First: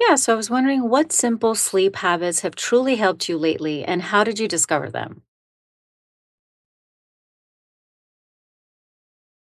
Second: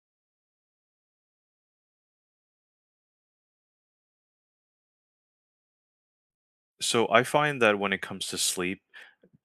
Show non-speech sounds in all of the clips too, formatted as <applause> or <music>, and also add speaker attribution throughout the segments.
Speaker 1: Yeah, so I was wondering what simple sleep habits have truly helped you lately and how did you discover them?
Speaker 2: So I find that when it comes to sleep,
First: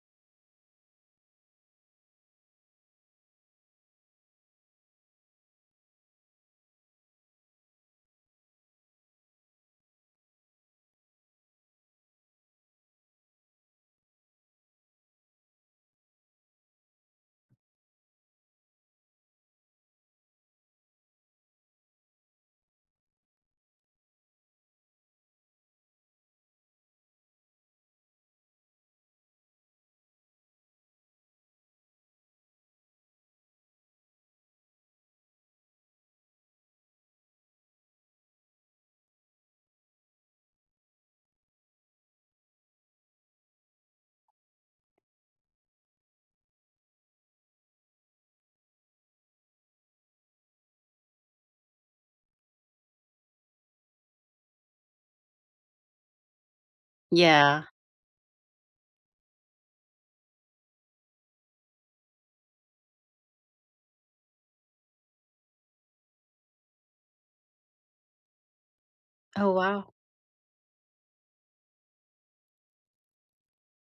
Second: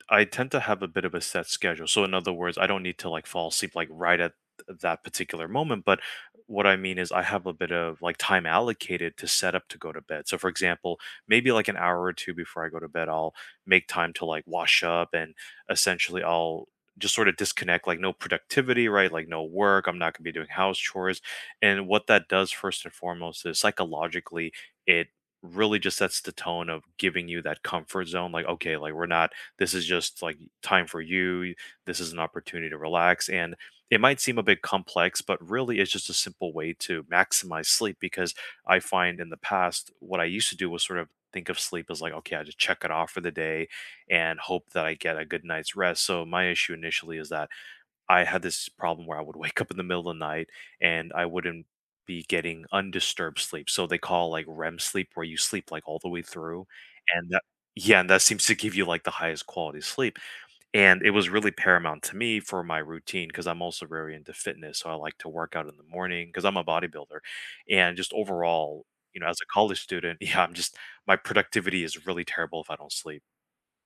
Speaker 2: I tend to have a bit of a set schedule. So in other words, I don't need to like fall asleep like right at that particular moment, but what I mean is I have a bit of like time allocated to set up to go to bed. So for example, maybe like an hour or two before I go to bed, I'll make time to like wash up and essentially I'll just sort of disconnect like no productivity, right? Like no work, I'm not going to be doing house chores. And what that does first and foremost is psychologically it really just sets the tone of giving you that comfort zone like okay, like we're not, this is just like time for you. This is an opportunity to relax. And it might seem a bit complex, but really it's just a simple way to maximize sleep because I find in the past, what I used to do was sort of think of sleep as like, okay, I just check it off for the day and hope that I get a good night's rest. So my issue initially is that I had this problem where I would <laughs> wake up in the middle of the night and I wouldn't be getting undisturbed sleep. So they call like REM sleep where you sleep like all the way through. And that,
Speaker 1: Yeah.
Speaker 2: yeah, and that seems to give you like the highest quality sleep. And it was really paramount to me for my routine because I'm also very into fitness. So I like to work out in the morning because I'm a bodybuilder. And just overall, as a
Speaker 1: Oh,
Speaker 2: college
Speaker 1: wow.
Speaker 2: student, <laughs> yeah, I'm just, my productivity is really terrible if I don't sleep.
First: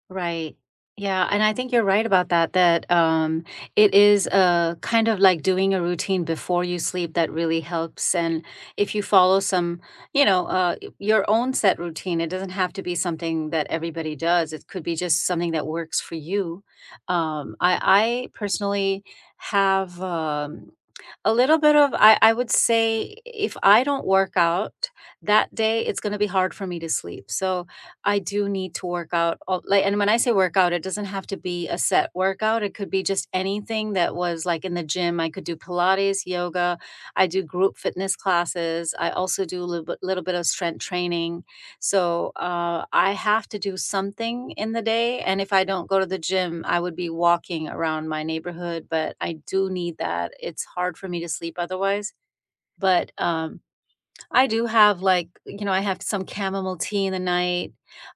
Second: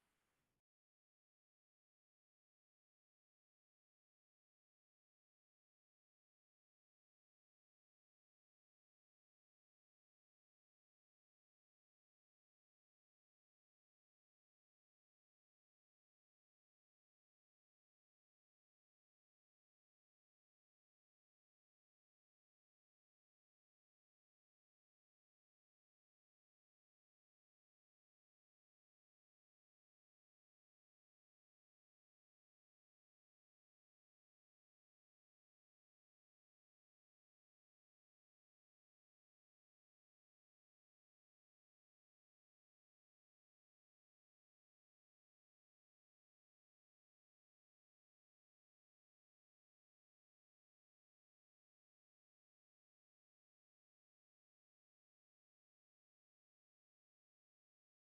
Speaker 1: Right. Yeah, and I think you're right about that, that it is, kind of like doing a routine before you sleep that really helps, and if you follow some, you know, y your own set routine, it doesn't have to be something that everybody does, it could be just something that works for you. I personally have a little bit of I would say if I don't work out that day, it's gonna be hard for me to sleep, so I do need to work out all like and when I say workout, it doesn't have to be a set workout. It could be just anything that was like in the gym. I could do Pilates, yoga. I do group fitness classes. I also do a little bit of strength training. So I have to do something in the day. And if I don't go to the gym, I would be walking around my neighborhood. But I do need that. It's hard for me to sleep otherwise. But I do have, like, you know, I have some chamomile tea in the night.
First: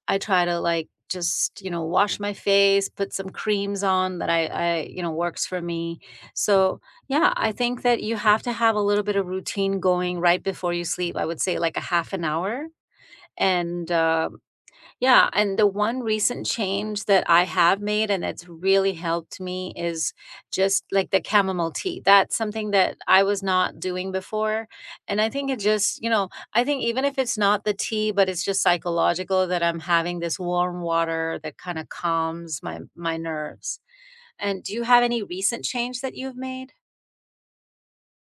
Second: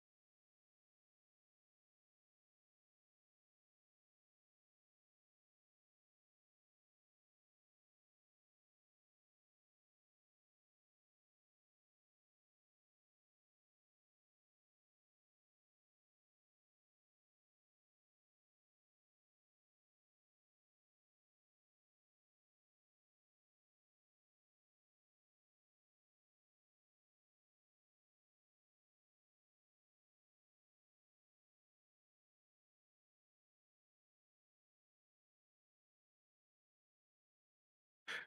Speaker 1: I try to, like, just, you know, wash my face, put some creams on that I you know, works for me. So, yeah, I think that you have to have a little bit of routine going right before you sleep. I would say like a half an hour. And, yeah, and the one recent change that I have made and that's really helped me is just like the chamomile tea. That's something that I was not doing before. And I think it just, you know, I think even if it's not the tea, but it's just psychological that I'm having this warm water that kind of calms my nerves. And do you have any recent change that you've made?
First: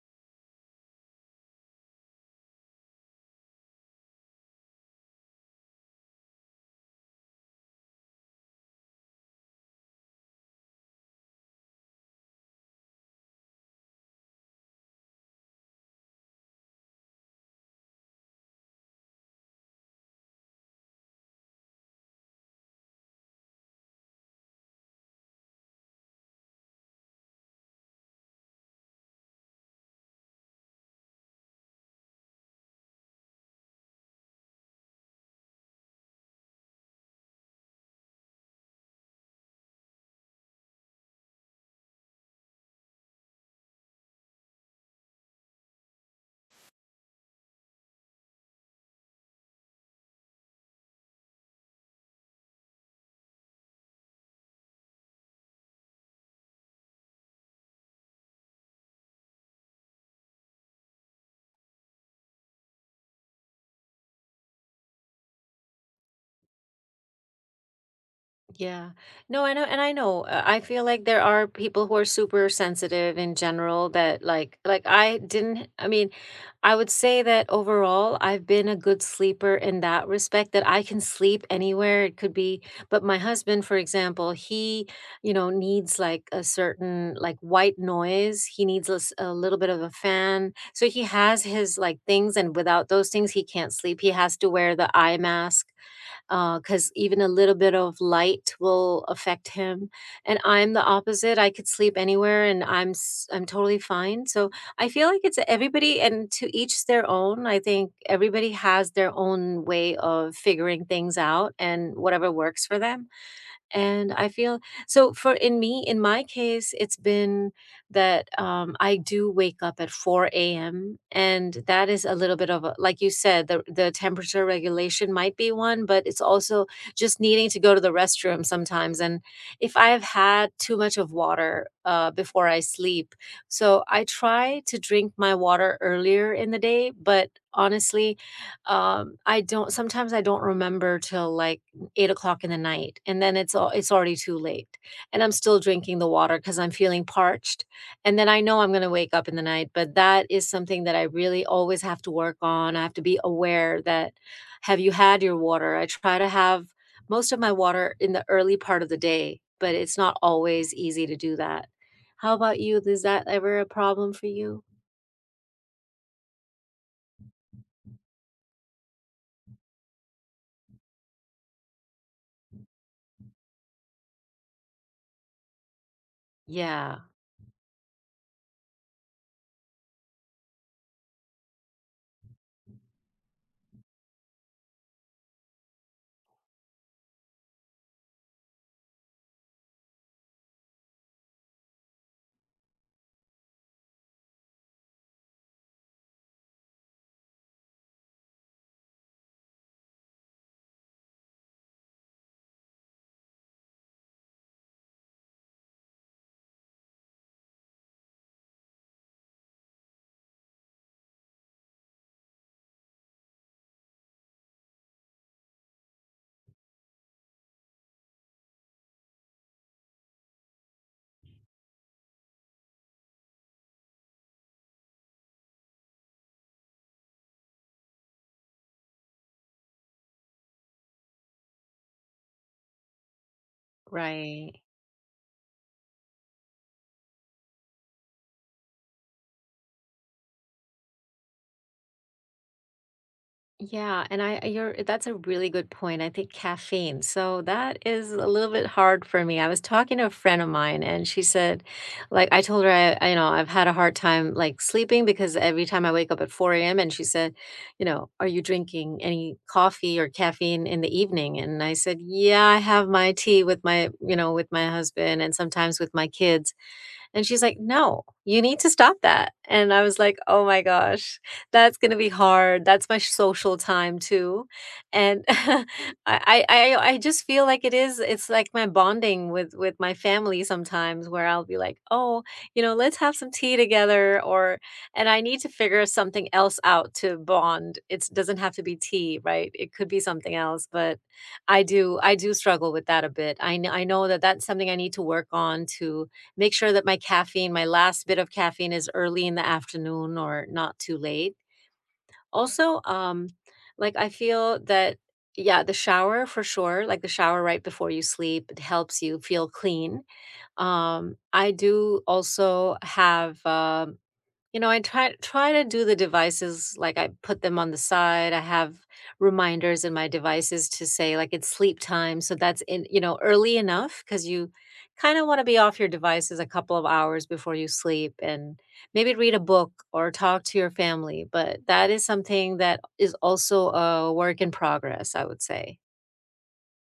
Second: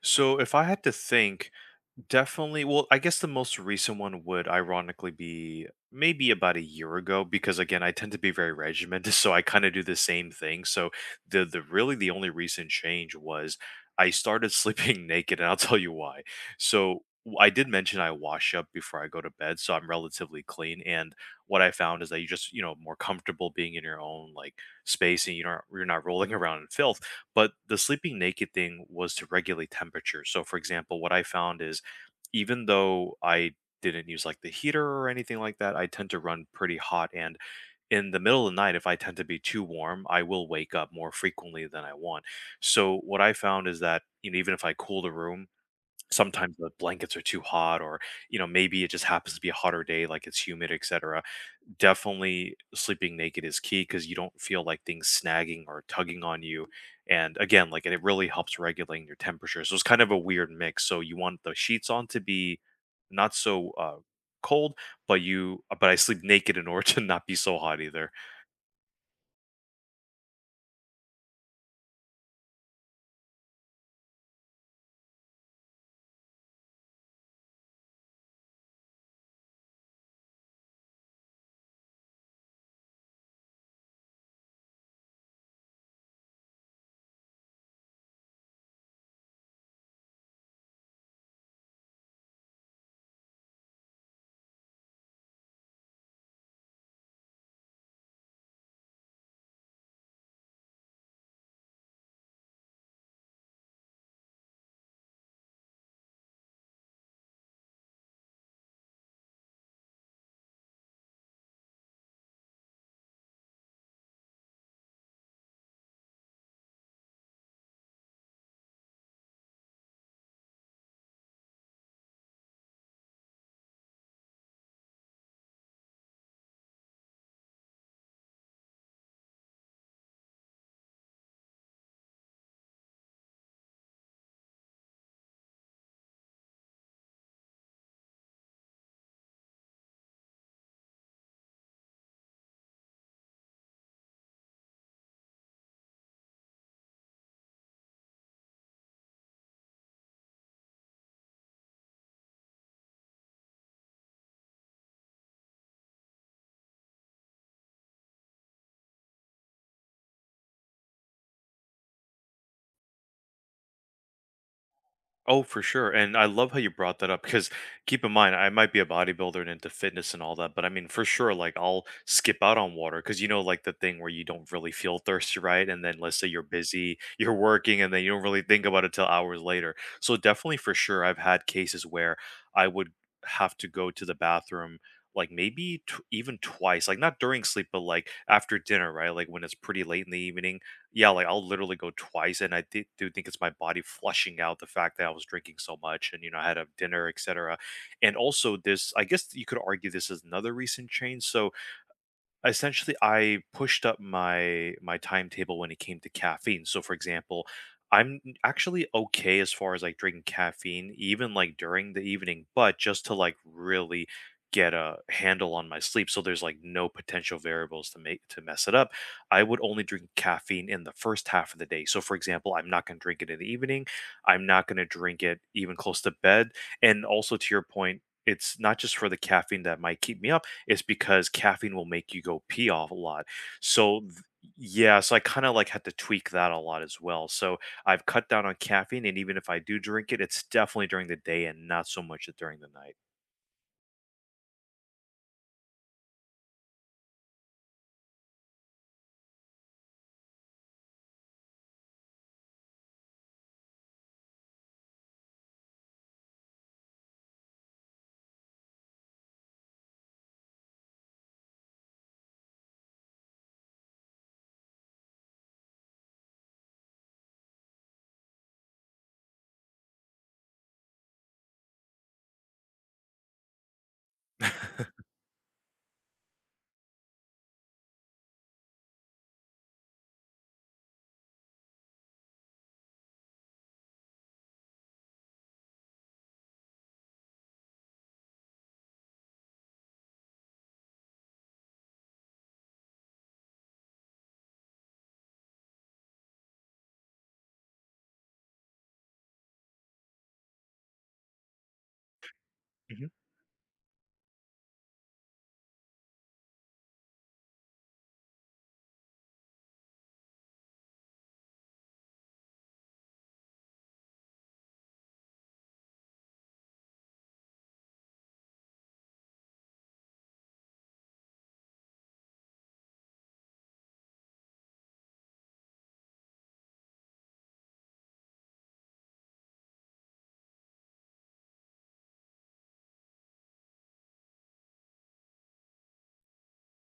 Speaker 2: So if I had to think, definitely. Well, I guess the most recent one would ironically be maybe about a year ago because again, I tend to be very regimented, <laughs> so I kind of do the same thing. So the really the only recent change was I started sleeping <laughs> naked, and I'll tell you why. So I did mention I wash up before I go to bed, so I'm relatively clean. And what I found is that you just, you know, more comfortable being in your own like space and you do not, you're not rolling <laughs> around in filth. But the sleeping naked thing was to regulate temperature. So for example, what I found is even though I didn't use like the heater or anything like that, I tend to run pretty hot. And in the middle of the night, if I tend to be too warm, I will wake up more frequently than I want. So what I found is that you know, even if I cool the room, sometimes the blankets are too hot, or you know, maybe it just happens to be a hotter day, like it's humid, etc. Definitely sleeping naked is key because you don't feel like things snagging or tugging on you. And again, like it really helps regulating your temperature. So it's kind of a weird mix. So you want the sheets on to be not so cold, but you, but I sleep naked in order <laughs> to not be so hot either.
Speaker 1: Yeah. No, I know, and I know. I feel like there are people who are super sensitive in general that like I didn't I mean, I would say that overall I've been a good sleeper in that respect that I can sleep anywhere it could be, but my husband for example, he, you know, needs like a certain like white noise. He needs a, s- a little bit of a fan. So he has his like things and without those things he can't sleep. He has to wear the eye mask because even a little bit of light will affect him. And I'm the opposite. I could sleep anywhere, and I'm totally fine. So I feel like it's everybody, and to each their own. I think everybody has their own way of figuring things out, and whatever works for them. And I feel so for in me, in my case, it's been that I do wake up at 4 a.m. And that is a little bit of a, like you said, the temperature regulation might be one, but it's also just needing to go to the restroom sometimes. And if I have had too much of water before I sleep, so I try to drink my water earlier in the day, but honestly, I don't, sometimes I don't remember till like 8 o'clock in the night, and then it's all it's already too late, and I'm still drinking the water because 'cause I'm feeling parched, and then I know I'm gonna wake up in the night, but that is something that I really always have to work on, I have to be aware that, "Have you had your water?" I try to have most of my water in the early part of the day, but it's not always easy to do that. How about you? Is that ever a problem for you?
Speaker 2: Oh, for sure. And I love how you brought that up because keep in mind, I might be a bodybuilder and into fitness and all that, but I mean, for sure, like I'll skip out on water because you know, like the thing where you don't really feel thirsty, right? And then let's say you're busy,
Speaker 1: Yeah,
Speaker 2: you're working, and then you don't really think about it till hours later. So, definitely for sure, I've had cases where I would have to go to the bathroom like maybe even twice, like not during sleep, but like after dinner, right? Like when it's pretty late in the evening, yeah, like I'll literally go twice, and I thi do think it's my body flushing out the fact that I was drinking so much, and you know, I had a dinner, etc. And also, this, I guess you could argue this is another recent change. So essentially I pushed up my timetable when it came to caffeine. So for example, I'm actually okay as far as like drinking caffeine even like during the evening, but just to like really get a handle on my sleep so there's like no potential variables to make to mess it up. I would only drink caffeine in the first half of the day. So for example, I'm not going to drink it in the evening. I'm not going to drink it even close to bed. And also to your point, it's not just for the caffeine that might keep me up is because caffeine will make you go pee off a lot. So
Speaker 1: right.
Speaker 2: yeah, so I kind of like had to tweak that a lot as well. So I've cut down on caffeine, and even if I do drink it, it's definitely during the day and not so much during the
Speaker 1: Yeah, and I you're that's a really good point. I think caffeine. So that is a little bit hard for me. I was talking to a friend of mine and she said like I told her I- you know, I've had a hard time like sleeping because every time I wake up at 4 a.m. and she said, you know, are you drinking any coffee or caffeine in the evening? And I said, yeah, I have my tea with my, you know, with my husband and sometimes with my kids. And she's like, "No, you need to stop that." And I was like, "Oh my gosh, that's gonna be hard. That's my social time too."
Speaker 2: night.
Speaker 1: And <laughs> I, I just feel like it is it's like my bonding with my family sometimes where I'll be like, "Oh, you know, let's have some tea together or and I need to figure something else out to bond. It doesn't have to be tea, right? It could be something else, but I do struggle with that a bit. I kn- I know that that's something I need to work on to make sure that my caffeine, my last bit of caffeine is early in the afternoon or not too late. Also,
Speaker 2: <laughs>
Speaker 1: like I feel that, yeah, the shower for sure, like the shower right before you sleep, it helps you feel clean. I do also have, you know, I try to do the devices like I put them on the side. I have reminders in my devices to say like it's sleep time, so that's in you know early enough because you kind of want to be off your devices a couple of hours before you sleep and maybe read a book or talk to your family. But that is something that is also a work in progress, I would say.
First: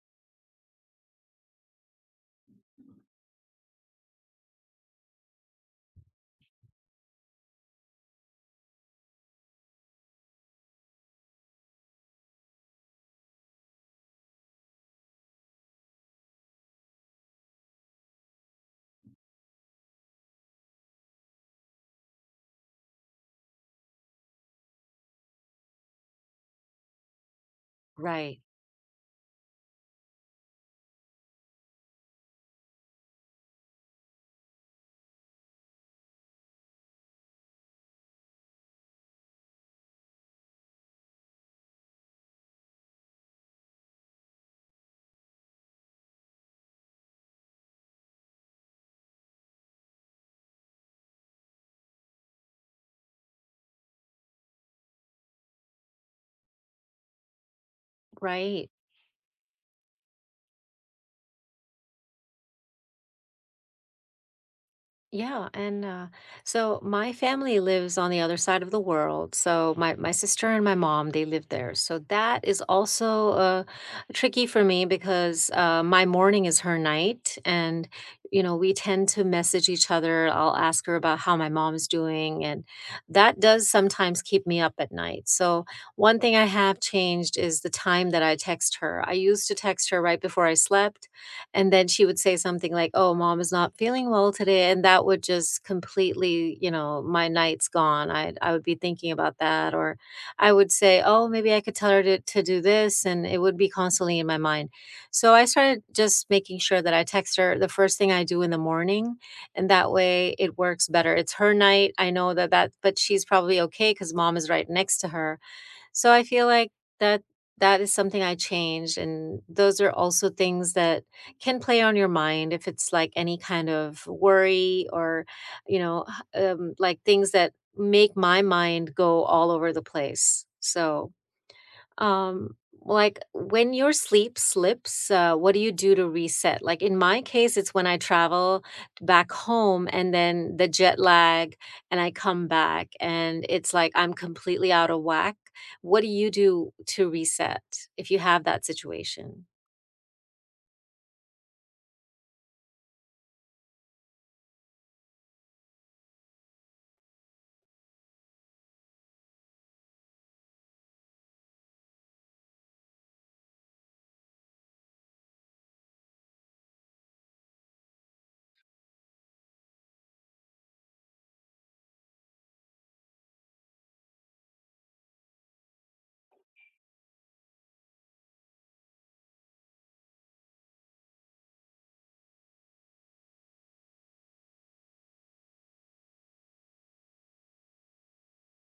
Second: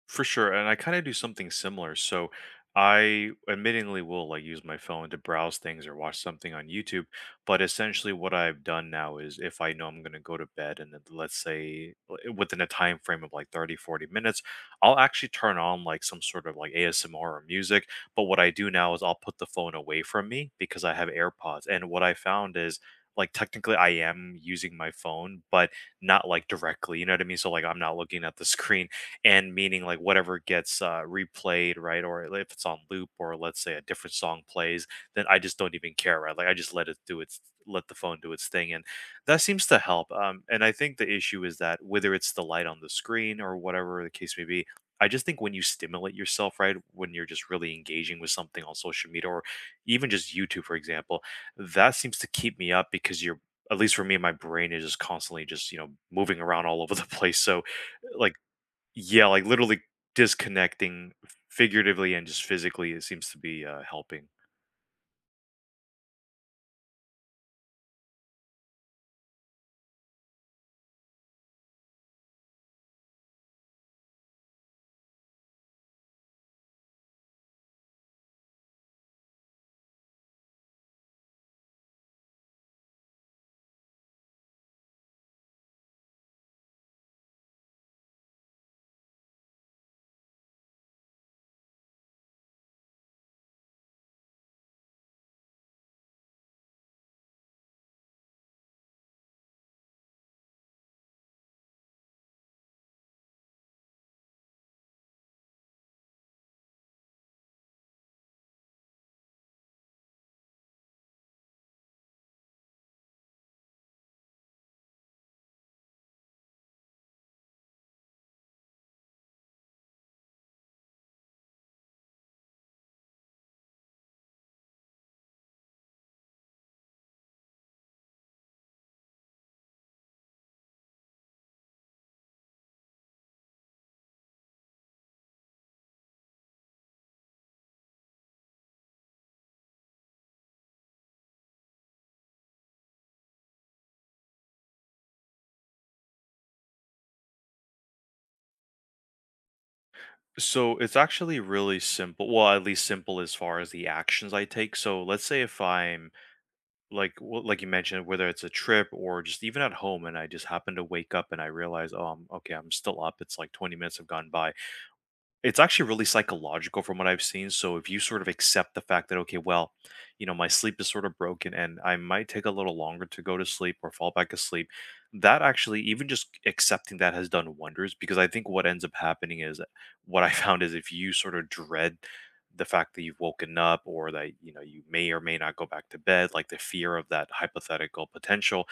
Speaker 2: For sure, and I kind of do something similar. So I admittingly will like use my phone to browse things or watch something on YouTube, but essentially what I've done now is if I know I'm going to go to bed and then let's say within a time frame of like 30, 40 minutes, I'll actually turn on like some sort of like ASMR or music, but what I do now is I'll put the phone away from me because I have AirPods. And what I found is like technically I am using my phone, but not like directly, you know what I mean? So like I'm not looking at
Speaker 1: Right.
Speaker 2: the screen and meaning like whatever gets replayed, right? Or if it's on loop, or let's say a different song plays, then I just don't even care, right? Like I just let it do its, let the phone do its thing, and that seems to help. And I think the issue is that whether it's the light on the screen or whatever the case may be. I just think when you stimulate yourself, right, when you're just really engaging with something on social media or even just YouTube, for example, that seems to keep me up because you're, at least for me, my brain is just constantly just, you know, moving around all over the <laughs> place. So, like,
Speaker 1: Right.
Speaker 2: yeah, like, literally disconnecting figuratively and just physically, it seems to be, helping.
Speaker 1: Yeah, and so my family lives on the other side of the world. So my sister and my mom, they live there. So that is also tricky for me because my morning is her night, and you know we tend to message each other. I'll ask her about how my mom's doing, and that does sometimes keep me up at night. So one thing I have changed is the time that I text her. I used to text her right before I slept and then she would say something like, "Oh, mom is not feeling well today." And that would just completely, you know, my night's gone. I would be thinking about that or I would say, "Oh, maybe I could tell her to do this." And it would be constantly in my mind. So I started just making sure that I text her the first thing I do in the morning, and that way it works better. It's her night. I know that that but she's probably okay cuz mom is right next to her so I feel like that that is something I changed and those are also things that can play on your mind if it's like any kind of worry or you know, like things that make my mind go all over the place. So um, like when your sleep slips, what do you do to reset? Like in my case, it's when I travel back home and then the jet lag and I come back and it's like I'm completely out of whack. What do you do to reset if you have that situation?
Speaker 2: So, it's actually really simple, well, at least simple as far as the actions I take. So, let's say if I'm like well, like you mentioned, whether it's a trip or just even at home and I just happen to wake up and I realize, "Oh, I'm okay, I'm still up, it's like 20 minutes have gone by." It's actually really psychological from what I've seen, so if you sort of accept the fact that, "Okay, well, you know, my sleep is sort of broken and I might take a little longer to go to sleep or fall back asleep," that actually even just accepting that has done wonders because I think what ends up happening is what I <laughs> found is if you sort of dread the fact that you've woken up or that, you know, you may or may not go back to bed, like the fear of that hypothetical potential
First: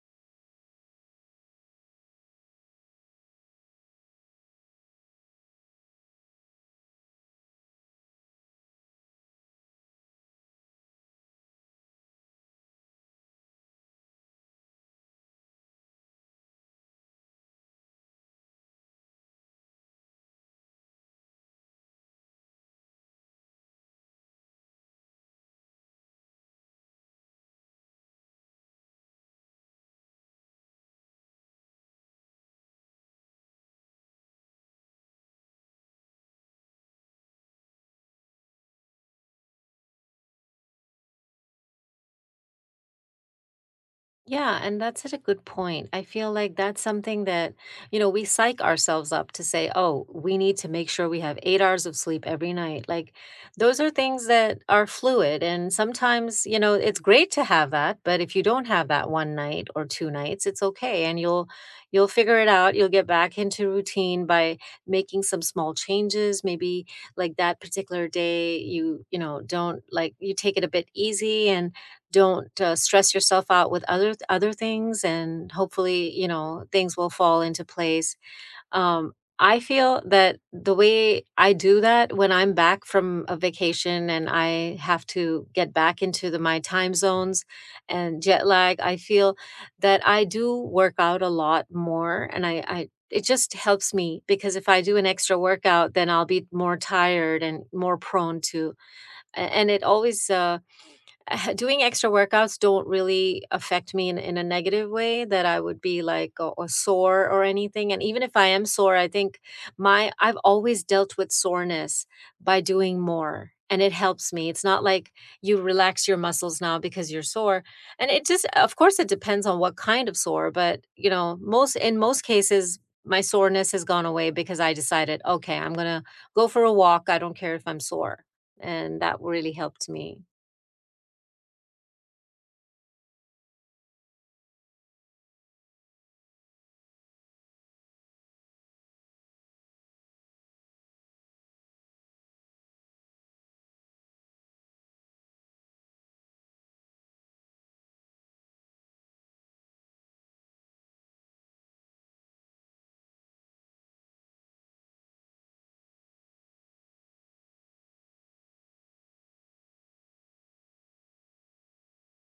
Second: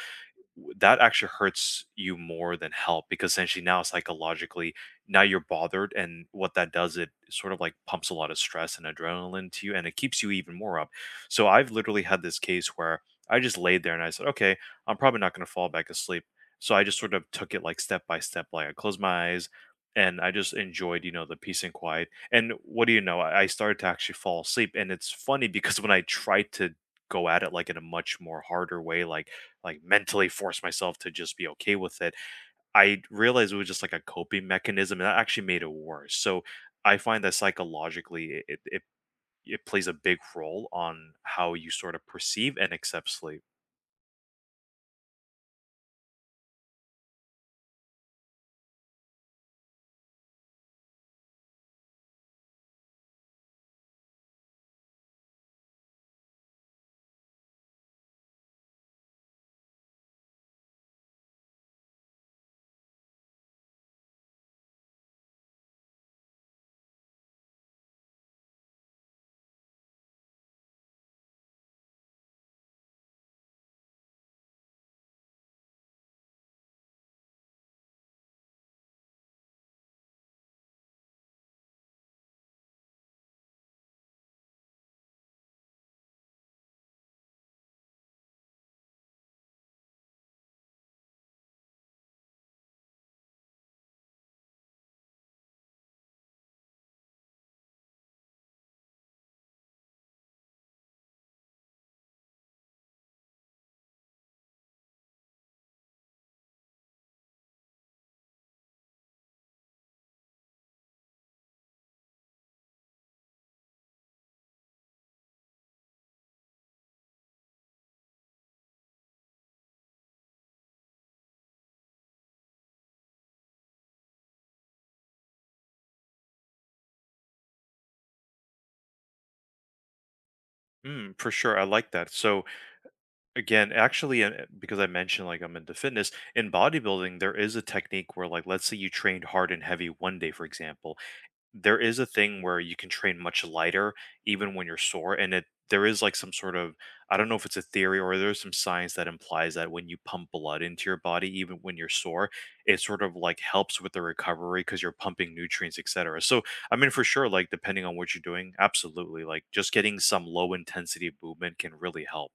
Speaker 2: that actually hurts you more than help because essentially now psychologically now you're bothered and what that does it sort of like pumps a lot of stress and adrenaline to you and it keeps you even more up. So I've literally had this case where I just laid there and I said okay, I'm probably not going to fall back asleep, so I just sort of took it like step by step, like I closed my eyes and I just enjoyed you know the peace and quiet, and what do you know, I started to actually fall asleep and it's funny because when I tried to go at it like in a much more harder way, like mentally force myself to just be okay with it. I realized it was just like a coping mechanism and that actually made it worse. So I find that psychologically it plays a big role on how you sort of perceive and accept sleep.
Speaker 1: Yeah, and that's such a good point. I feel like that's something that, you know, we psych ourselves up to say, oh, we need to make sure we have 8 hours of sleep every night. Like, those are things that are fluid. And sometimes, you know, it's great to have that, but if you don't have that one night or two nights, it's okay. And you'll figure it out. You'll get back into routine by making some small changes. Maybe like that particular day, you know, don't like, you take it a bit easy and don't, stress yourself out with other things, and hopefully, you know, things will fall into place. Um, I feel that the way I do that when I'm back from a vacation and I have to get back into the my time zones and jet lag, I feel that I do work out a lot more, and I it just helps me because if I do an extra workout, then I'll be more tired and more prone to a and it always, <laughs> doing extra workouts don't really affect me in a negative way that I would be like or sore or anything. And even if I am sore, I think my I've always dealt with soreness by doing more. And it helps me. It's not like you relax your muscles now because you're sore. And it just of course it depends on what kind of sore, but you know, most in most cases my soreness has gone away because I decided, okay, I'm gonna go for a walk. I don't care if I'm sore. And that really helped me.
Speaker 2: Mm, for sure, I like that. So again, actually, because I mentioned like I'm into fitness in bodybuilding, there is a technique where like let's say you trained hard and heavy one day, for example, there is a thing where you can train much lighter even when you're sore and it there is like some sort of, I don't know if it's a theory or there's some science that implies that when you pump blood into your body even when you're sore it sort of like helps with the recovery because you're pumping nutrients etc. So I mean for sure, like depending on what you're doing, absolutely like just getting some low intensity movement can really help.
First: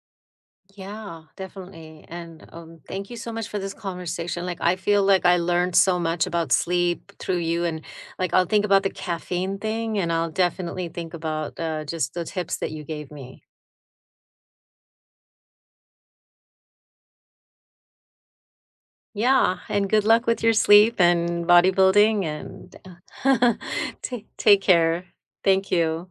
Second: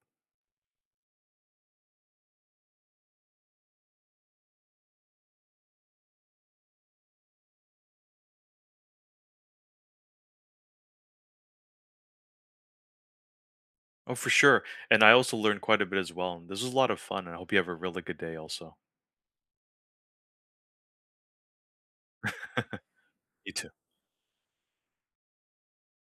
Speaker 1: Yeah, definitely. And thank you so much for this conversation. Like, I feel like I learned so much about sleep through you. And like, I'll think about the caffeine thing and I'll definitely think about just the tips that you gave me.
Speaker 2: Oh for sure, and I also learned quite a bit as well and this was a lot of fun and I hope you have a really good day also.
Speaker 1: Yeah. And good luck with your sleep and bodybuilding and
Speaker 2: You
Speaker 1: <laughs>
Speaker 2: too.
Speaker 1: ta- take care. Thank you.